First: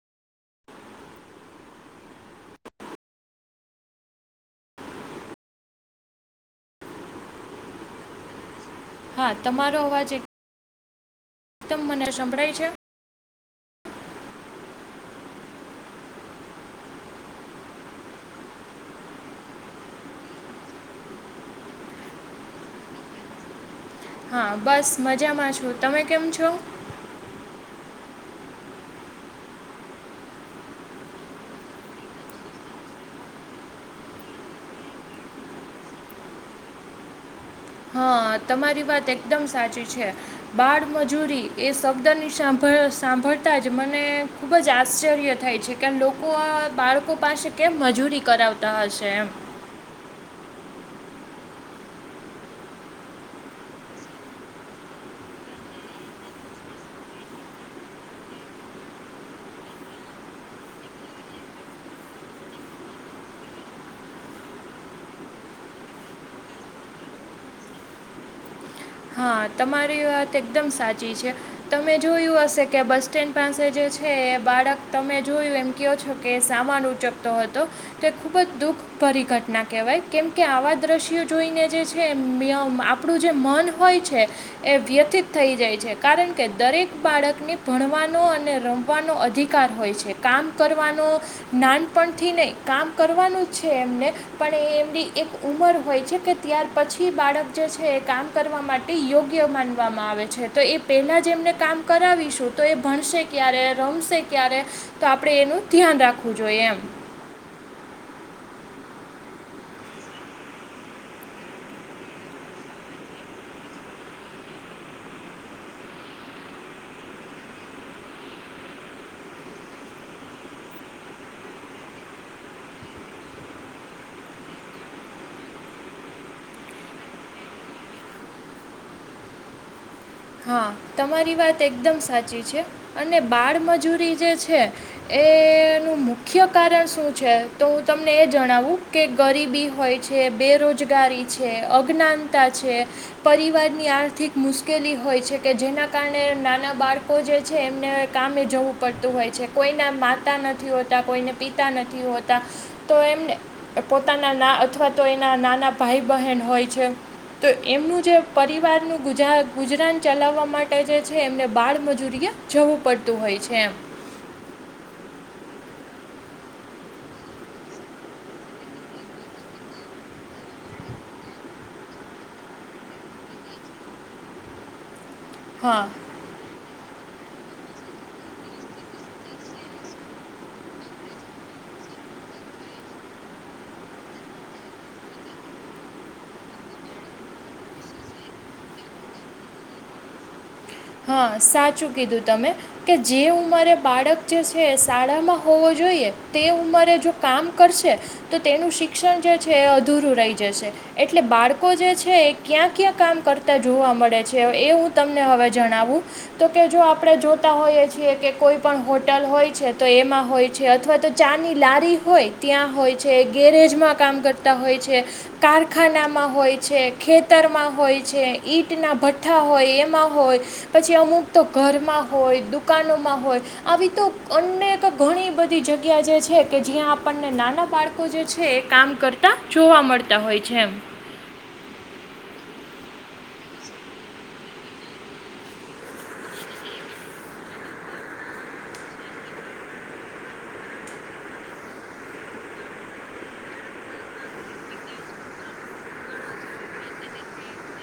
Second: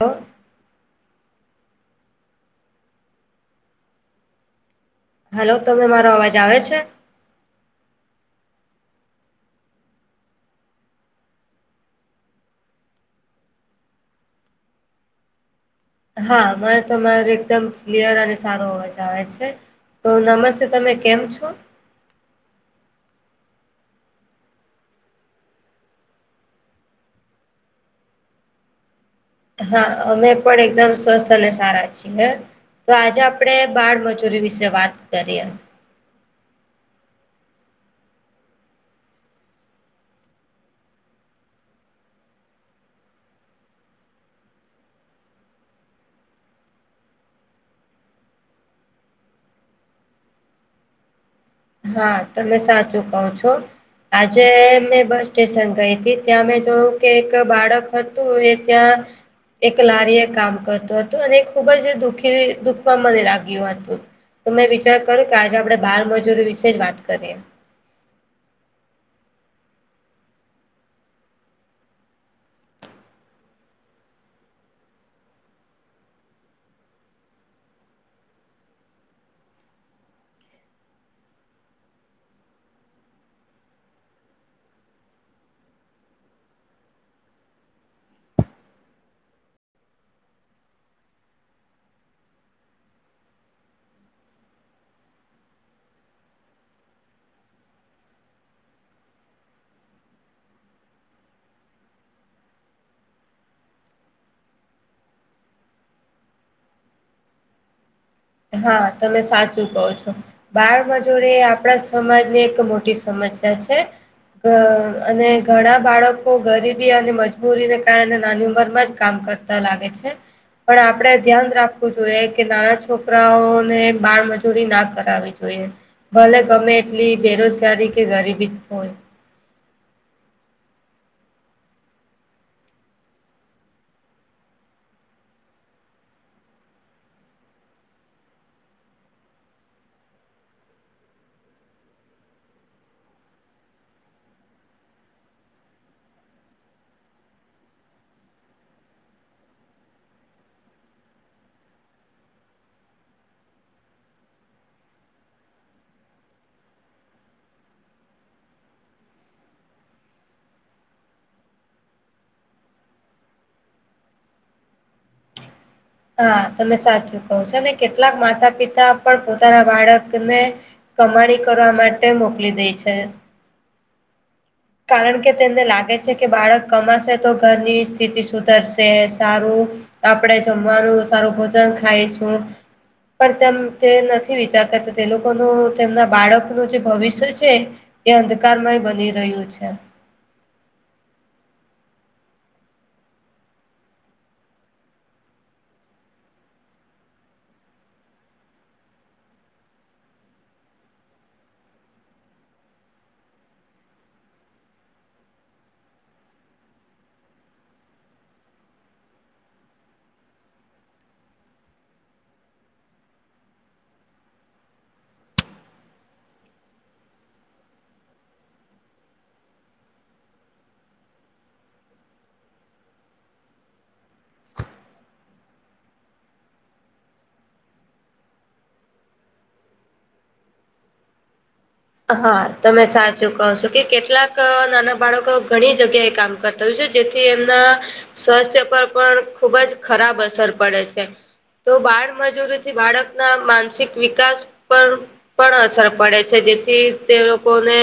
હ [inaudible] [inaudible] હલો તમને મારો અવાજ આવે છે. હા તમારો અવાજ એક એકદમ મને સંભળાય છે. હા મને તો મારો એકદમ ક્લિયર અને સારો અવાજ આવે છે. તો નમસ્તે તમે કેમ છો. હા બસ મજામાં છો તમે કેમ છો? હા અમે પણ એકદમ સ્વસ્થ અને સારા છીએ હે. તો આજે આપણેે બાળમજૂરી વિશે વાત કરીએ. હા તમારી વાત એકદમ સાચી છે. બાળમજૂરી એ શબ્દની સાંભળ સાંભળતા જ મને ખૂબ જ આશ્ચર્ય થાય છે કેમ લોકો આ બાળકો પાસે કેમ મજૂરી કરાવતા હશે એમ. હા તમે સાચું કહો છો. આજે મેં બસ સ્ટેશન ગઈ હતી ત્યાં મેં જોયું કે એક બાળક હતું એ ત્યાં એક લારી એ કામ કરતું હતું અને ખુબ જ દુખી દુખમાં મને લાગ્યું હતું. તો મેં વિચાર કર્યો કે આજે આપડે બાર મજૂરી વિશે જ વાત કરીએ. હા તમારી વાત એકદમ સાચી છે. તમે જોયું હશે કે બસ સ્ટેન્ડ પાસે જે છે એ બાળક તમે જોયું એમ કયો છો કે સામાન ઉચકતો હતો તો એ ખૂબ જ દુઃખ દુઃખ ભરી ઘટના કહેવાય કેમ કે આવા દ્રશ્યો જોઈને જે છે આપણું જે મન હોય છે. એ વ્યથિત થઈ જાય છે કારણ કે દરેક બાળકને ભણવાનો અને રમ આપવાનો અધિકાર હોય છે કામ કરવાનો નાનપણથી નહી કામ કરવાનું છે એમને પણ એ એમની એક ઉમર હોય છે કે ત્યાર પછી બાળક જે છે એ કામ કરવા માટે યોગ્ય માનવામાં આવે છે તો એ પહેલા જેમને કામ કરાવીશું તો એ ભણશે ક્યારે રમશે ક્યારે તો આપડે એનું ધ્યાન રાખવું જોઈએ એમ. હા તમે સાચું કહો છો. બાળ મજૂરી આપણા સમાજની એક મોટી સમસ્યા છે. અ અને ઘણા બાળકો ગરીબી અને મજબૂરીને કારણે નાની ઉંમર માં જ કામ કરતા લાગે છે પણ આપડે ધ્યાન રાખવું જોઈએ કે ના છોકરાઓને બાળમજૂરી ના કરાવવી જોઈએ. ભલે ગમે એટલી બેરોજગારી કે ગરીબી જ હોય. હા તમારી વાત એકદમ સાચી છે, અને બાળમજૂરી જે છે. એનું મુખ્ય કારણ શું છે તો હું તમને એ જણાવું કે ગરીબી હોય છે, બેરોજગારી છે, અજ્ઞાનતા છે પરિવારની આર્થિક મુશ્કેલી હોય છે કે જેના કારણે નાના બાળકો જે છે, એમને કામે જવું પડતું હોય છે કોઈના માતા નથી હોતા, કોઈના પિતા નથી હોતા તો એમને પોતાના ના અથવા તો એના નાના ભાઈ બહેન હોય છે. તો એમનું જે પરિવારનું ગુજરાન. ચલાવવા માટે જે છે, એમને બાળમજૂરીએ જવું પડતું હોય છે એમ. હા તમે સાચું કહો છો, અને કેટલાક માતા પિતા પણ પોતાના બાળકને કમાણી કરવા માટે મોકલી દે છે. કારણ કે તેમને હા લાગે છે. કે બાળક કમાશે તો ઘરની સ્થિતિ સુધરશે સારું આપડે જમવાનું સારું ભોજન ખાય છું. પણ તેમ તે નથી વિચારતા તે લોકોનું તેમના બાળકનું જે ભવિષ્ય છે. એ અંધકારમાંય બની રહ્યું છે. હા સાચું કીધું તમે. કે જે ઉંમારે બાળક જે છે, શાળામાં હોવો જોઈએ તે ઉંમારે જો કામ કરશે. તો તેનું શિક્ષણ જે છે, એ અધૂરું રહી જશે. એટલે બાળકો જે છે એ ક્યાં ક્યાં કામ કરતા જોવા મળે છે એ હું તમને હવે જણાવું તો કે જો આપણે જોતા હોઈએ છીએ કે કોઈ પણ હોટલ હોય છે તો એમાં હોય છે અથવા તો ચારની લારી હોય ત્યાં હોય છે ગેરેજમાં કામ કરતા હોય છે. કારખાનામાં હોય છે ખેતરમાં હોય છે ઈંટના ભઠ્ઠા હોય એમાં હોય. પછી અમુક તો ઘરમાં હોય દુકાનોમાં હોય. આવી તો અનેક ઘણી બધી જગ્યા જે છે કે જ્યાં આપણને નાના બાક એ કામ કરતા જોવા મળતા હોય છે એમ. હા તમે સાચું કહો છો કે કેટલાક નાના બાળકો ઘણી જગ્યાએ કામ. કરતા છે જેથી એમના સ્વાસ્થ્ય પર પણ ખુબ જ ખરાબ અસર પડે છે. તો બાળ મજૂરીથી બાળકના માનસિક વિકાસ પણ પણ અસર પડે છે, જેથી તે લોકોને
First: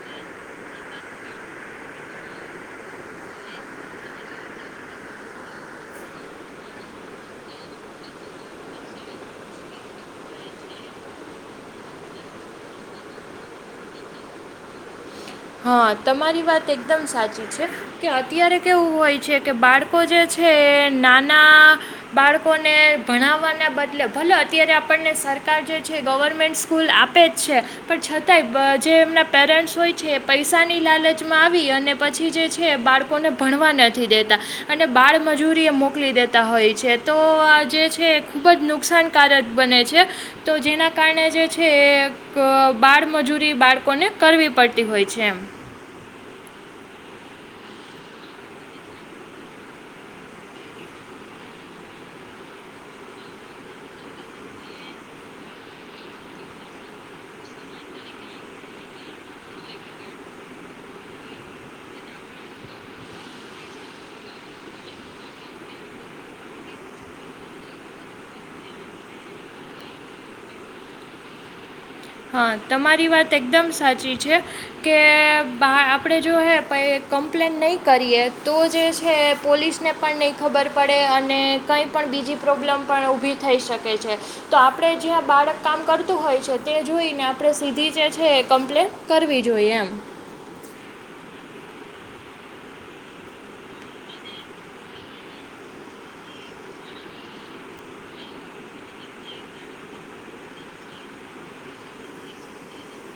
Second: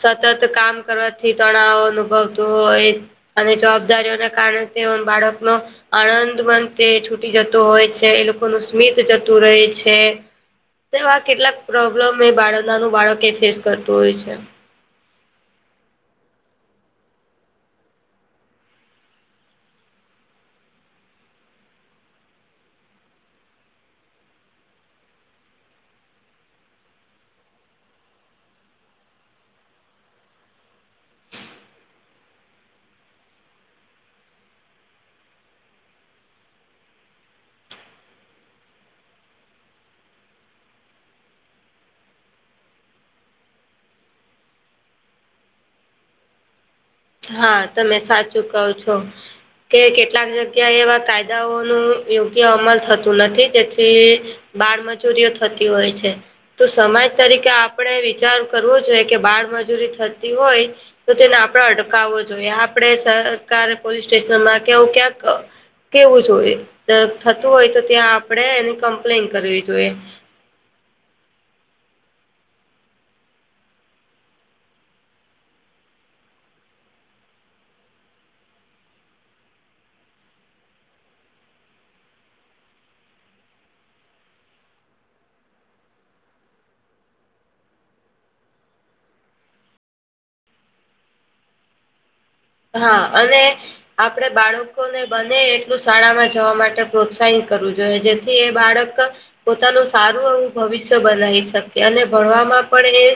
સતત કામ કરવાથી તણાવ અનુભવતું હોય. અને જવાબદારીઓને કારણે તે બાળકનો આનંદ મંદ તે છૂટી જતો હોય છે, એ લોકોનું સ્મિત જતું રહે છે. તોવા કેટલાક પ્રોબ્લેમ એ બાળક નાનું બાળકે ફેસ કરતું હોય છે. હા તમારી વાત એકદમ સાચી છે. કે અત્યારે કેવું હોય છે કે બાળકો જે છે નાના બાળકોને ભણાવવાના બદલે ભલે અત્યારે આપણને સરકાર જે છે ગવર્મેન્ટ સ્કૂલ આપે જ છે પણ છતાંય જે એમના પેરેન્ટ્સ હોય છે એ પૈસાની લાલચમાં આવી અને પછી જે છે. બાળકોને ભણવા નથી દેતા અને બાળમજૂરી એ મોકલી દેતા હોય છે, તો આ જે છે ખુબ જ નુકસાન કારક બન છે. તો જેના કારણે જે છે બાળમજૂરી બાળકોને કરવી પડતી હોય છે. છે હા તમે સાચું કો છો કે કેટલાક જગ્યાએ એવા કાયદાઓ ન યોગ્ય અમલ થતું નથી જેથી. બાળમજૂરીઓ થતી હોય છે. તો સમાજ તરીકે આપણે વિચાર કરવો જોઈએ કે બાળમજૂરી થતી હોય. તો તેને આપણે અટકાવવો જોઈએ આપણે સરકારે પોલીસ સ્ટેશનમાં કેવું ક્યાંક કેવું જોઈએ થતું હોય તો ત્યાં આપડે એની કમ્પ્લેન કરવી જોઈએ. હા તમારી વાત એકદમ સાચી છે. કે બા આપણે જો હે પ કમ્પ્લેન નહીં કરીએ તો જે છે પોલીસ ને પણ નહીં ખબર પડે અને કંઈ પણ બીજી પ્રોબ્લેમ પણ ઊભી થઈ શકે છે તો આપડે જ્યાં બાળક કામ કરતું હોય છે તે જોઈને આપણે સીધી જે છે કમ્પ્લેન કરવી જોઈએ એમ હા અને આપડે બાળકોને બને એટલું શાળામાં જવા માટે પ્રોત્સાહિત કરવું જોઈએ જે જે બાળક પોતાનું સારું એવું ભવિષ્ય બનાવી શકે અને ભણવામાં પણ એ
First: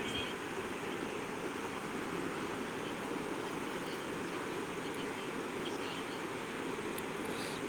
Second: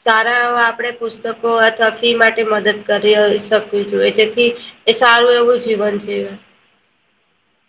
સારા આપણે પુસ્તકો અથવા ફી માટે મદદ કરી થી એ સારું એવો જીવન જીવે.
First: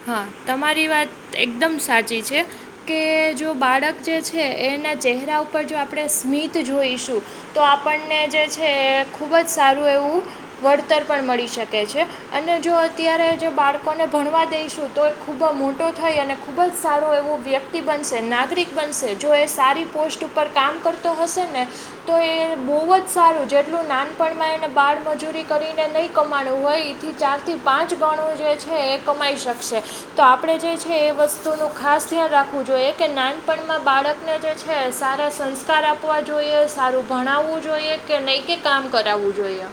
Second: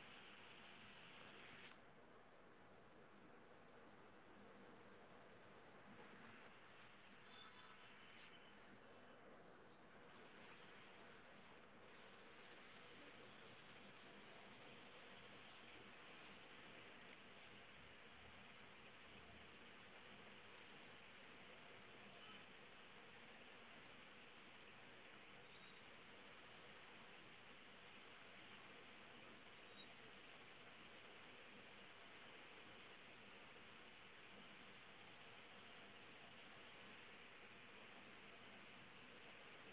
હા તમારી વાત એકદમ સાચી છે. કે જો બાળક જે છે એના ચહેરા ઉપર જો આપણે સ્મિત જોઈશું તો આપણને જે છે ખુબ જ સારું એવું વળતર પણ મળી શકે છે અને જો અત્યારે જે બાળકોને ભણવા દઈશ તો એ ખૂબ જ મોટો થઈ અને ખૂબ જ સારો એવો વ્યક્તિ બનશે નાગરિક બનશે જો એ સારી પોસ્ટ ઉપર કામ કરતો હશે ને તો એ બહુ જ સારું જેટલું નાનપણમાં એને બાળ મજૂરી કરીને નહીં કમાણવું હોય. ચાર થી પાંચ ગણું જે છે એ કમાઈ શકશે. તો આપણે જે છે એ વસ્તુનું ખાસ ધ્યાન રાખવું જોઈએ કે નાનપણમાં બાળક ને જે છે સારા સંસ્કાર આપવા જોઈએ સારું ભણાવવું જોઈએ કે નૈકિક કામ કરાવવું જોઈએ.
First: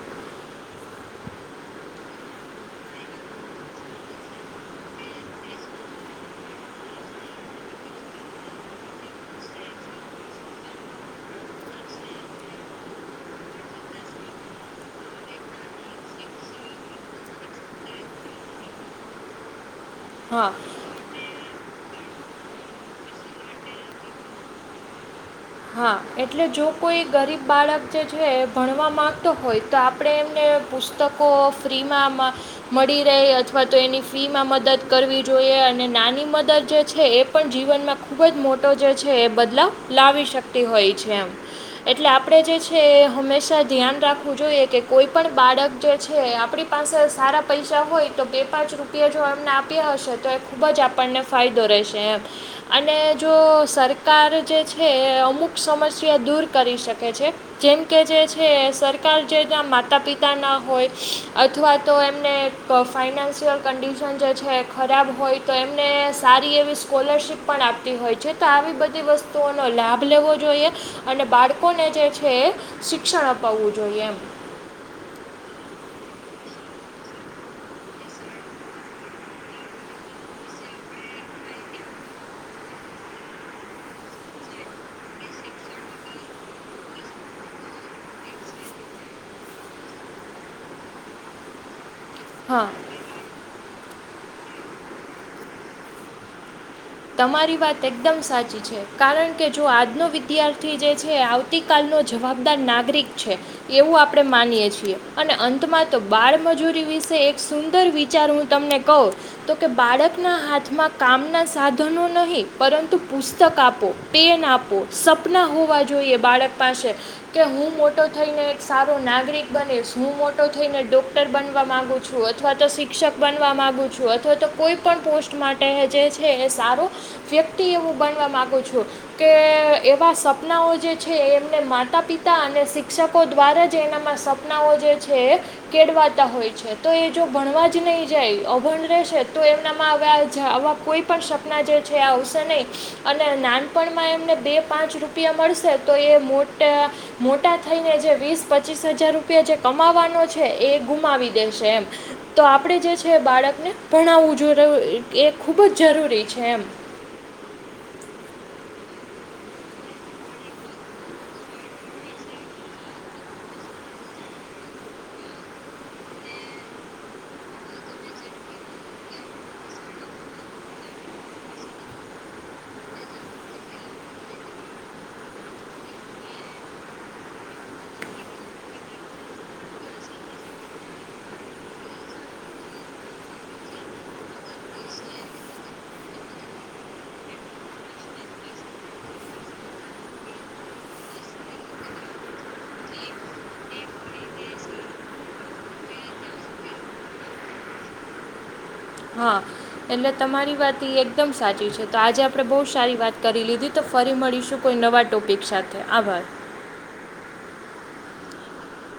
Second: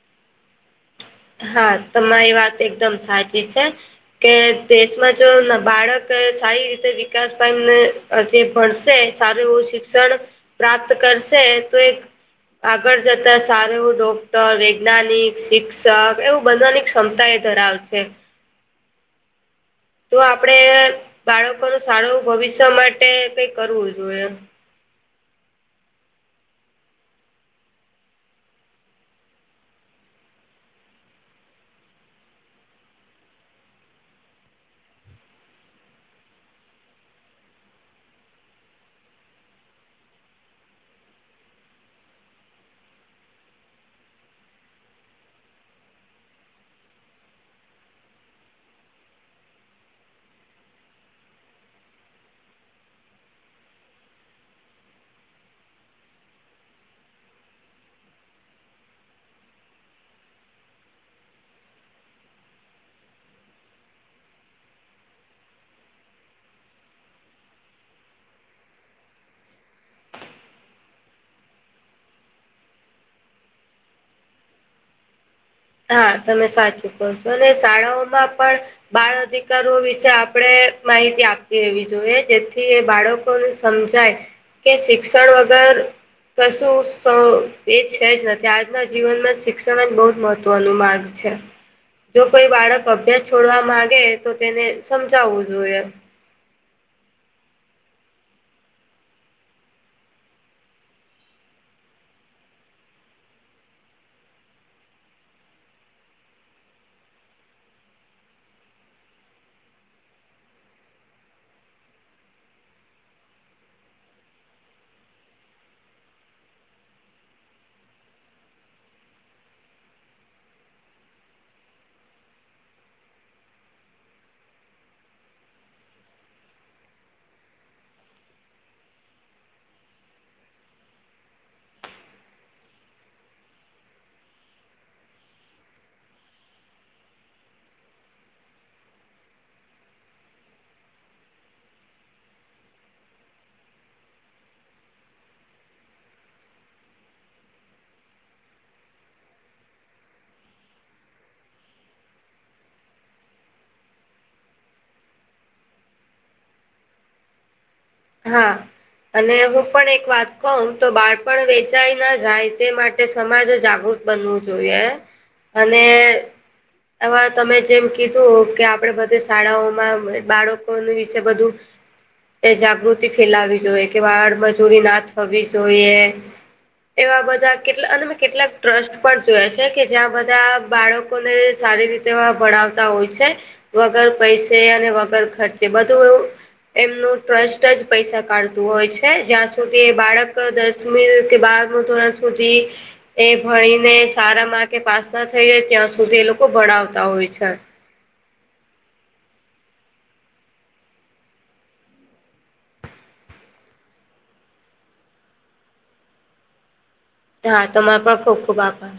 હા તમારી વાત એકદમ સાચી છે. કે દેશમાં જો બાળક સારી રીતે વિકાસ [unintelligible] હજી ભણશે સારું એવું શિક્ષણ પ્રાપ્ત કરશે તો એક આગળ જતા સારું ડોક્ટર વૈજ્ઞાનિક શિક્ષ ક એવું બધવાની ક્ષમતા એ ધરાવ છે. તો હા આપડે બાળકોનું સારું ભવિષ્ય માટે કઈ કરવું જોઈએ. હા એટલે જો કોઈ ગરીબ બાળક જે છે એ ભણવા માગતો હોય તો આપણે એમને પુસ્તકો ફ્રીમાં મળી રહે અથવા તો એની ફી માં મદદ કરવી જોઈએ અને નાની મદદ જે છે એ પણ જીવનમાં ખુબ જ મોટો જે છે એ બદલાવ લાવી શકતી હોય છે એમ. એટલે આપણે જે છે એ હંમેશા ધ્યાન રાખવું જોઈએ કે કોઈ પણ બાળક જે છે આપણી પાસે સારા પૈસા હોય તો બે પાંચ રૂપિયા જો એમને આપ્યા હશે તો એ ખૂબ જ આપણને ફાયદો રહેશે એમ અને જો સરકાર જે છે અમુક સમસ્યા દૂર કરી શકે છે. જેમ કે જે છે સરકાર જેના માતા પિતાના હોય અથવા તો એમને તો ફાઇનાન્શિયલ કન્ડિશન જે છે ખરાબ હોય તો એમને સારી એવી સ્કોલરશિપ પણ આપતી હોય છે તો આવી બધી વસ્તુઓનો લાભ લેવો અને બાળકોને જે છે એ શિક્ષણ અપાવવું જોઈએ એમ. હા તમે સાચું કર છો અને શાળાઓમાં પણ બાળ અધિકારો વિશે આપણે માહિતી આપતી રહેવી જોઈએ જેથી બાળકો ને સમજાય કે શિક્ષણ વગર કશું એ છે જ નથી આજના જીવનમાં શિક્ષણ જ બહું જ મહત્ત્વ માર્ગ છે જો કોઈ હા બાળક અભ્યાસ છોડવા માગે તો તેને સમજાવવું જોઈએ. તમારી વાત એકદમ સાચી છે કારણ કે જો આજનો વિદ્યાર્થી જે છે આવ આવતીકાલનો જવાબદાર નાગરિક છે. એવું આપડણે માનીયએ છીએ અને અંતમાં તો બાળમજૂરી વિશે એક સુંદર. વિચાર હું તમને કહું તો કે બાળકના હાથમાં કામના સાધ. ધનો નહીં પરંતુ પુસ્તક આપો પેન આપો સપના હોવા જોઈએ બાળક પાસે. કે હું મોટો થઈને એક સારો નાગરિક બનીશ હું મોટો થઈને ડોક્ટર બનવા માંગુ છું. અથવા તો શિક્ષક બનવા માંગુ છું અથવા તો કોઈ પણ પોસ્ટ માટે જે છે એસ સારું વ્યક્તિ એ હું બનવા માંગુ છું. કે એવા સપનાઓ જે છે એમને માતા પિતા અને શિક્ષકો દ્વારા જ એનામાં સપ સપનાઓ જે છે. કેડવાતા હોય છે તો એ જો ભણવા જ નહી જાય અભણ રહે છે તો એમનામાંવા. કોઈ પણ સપના જે છે આ આવશે નહીં. અને નાનપણમાં એમને બે પાંચ રૂપિયા મળશે તો એ મોટા. મોટા થઈને જે વીસ પચીસ હજાર રૂપિયા જે કમાવાનો છે એ ગુમાવી દેશે એમ. તો આપણેે જે છે બાળકને ભણાવવું જો એ ખુબ જ જરૂરી છે એમ. હા. અને હું પણ એક વાત કહું તો બાળપણ વેચાય ના જાય તે માટે સમાજ જાગૃત. બનવું જોઈએ અને. આવા તમે જેમ કીધું કે આપડે બધી શાળાઓમાં બાળકો વિશે બધું. એ જાગૃતિ ફેલાવી જોઈએ કે વાળ મજૂરી ના થવી જોઈએ. એવા બધા કેટલા અને કેટલા ટ્રસ્ટ પણ જોયા છે કે જ્યાં બધા બાળક. લોકોને સારી રીતે ભણાવતા હોય છે. વગર પૈસે અને વગર ખર્ચે બધું એવું એમનું ટ્રસ્ટ. જ પૈસા કાઢતું હોય છે જ્યાં સુધી બાળક દસમી કે બારમું ધોરણ સુધી. એ ભણીને સારામાં કે પાસ ના થઈ જાય ત્યાં સુધી એ લોકો ભણાવતા હોય છે. હા એટલે તમારી વાત ઇ એકદમ સાચી છે તો આજે આપણે બહુ સારી વાત કરી લીધી. તો ફરી મળીશું કોઈ નવા ટોપિક સાથે આભાર. હા તમાર પણ ખુબ ખુબ આભાર.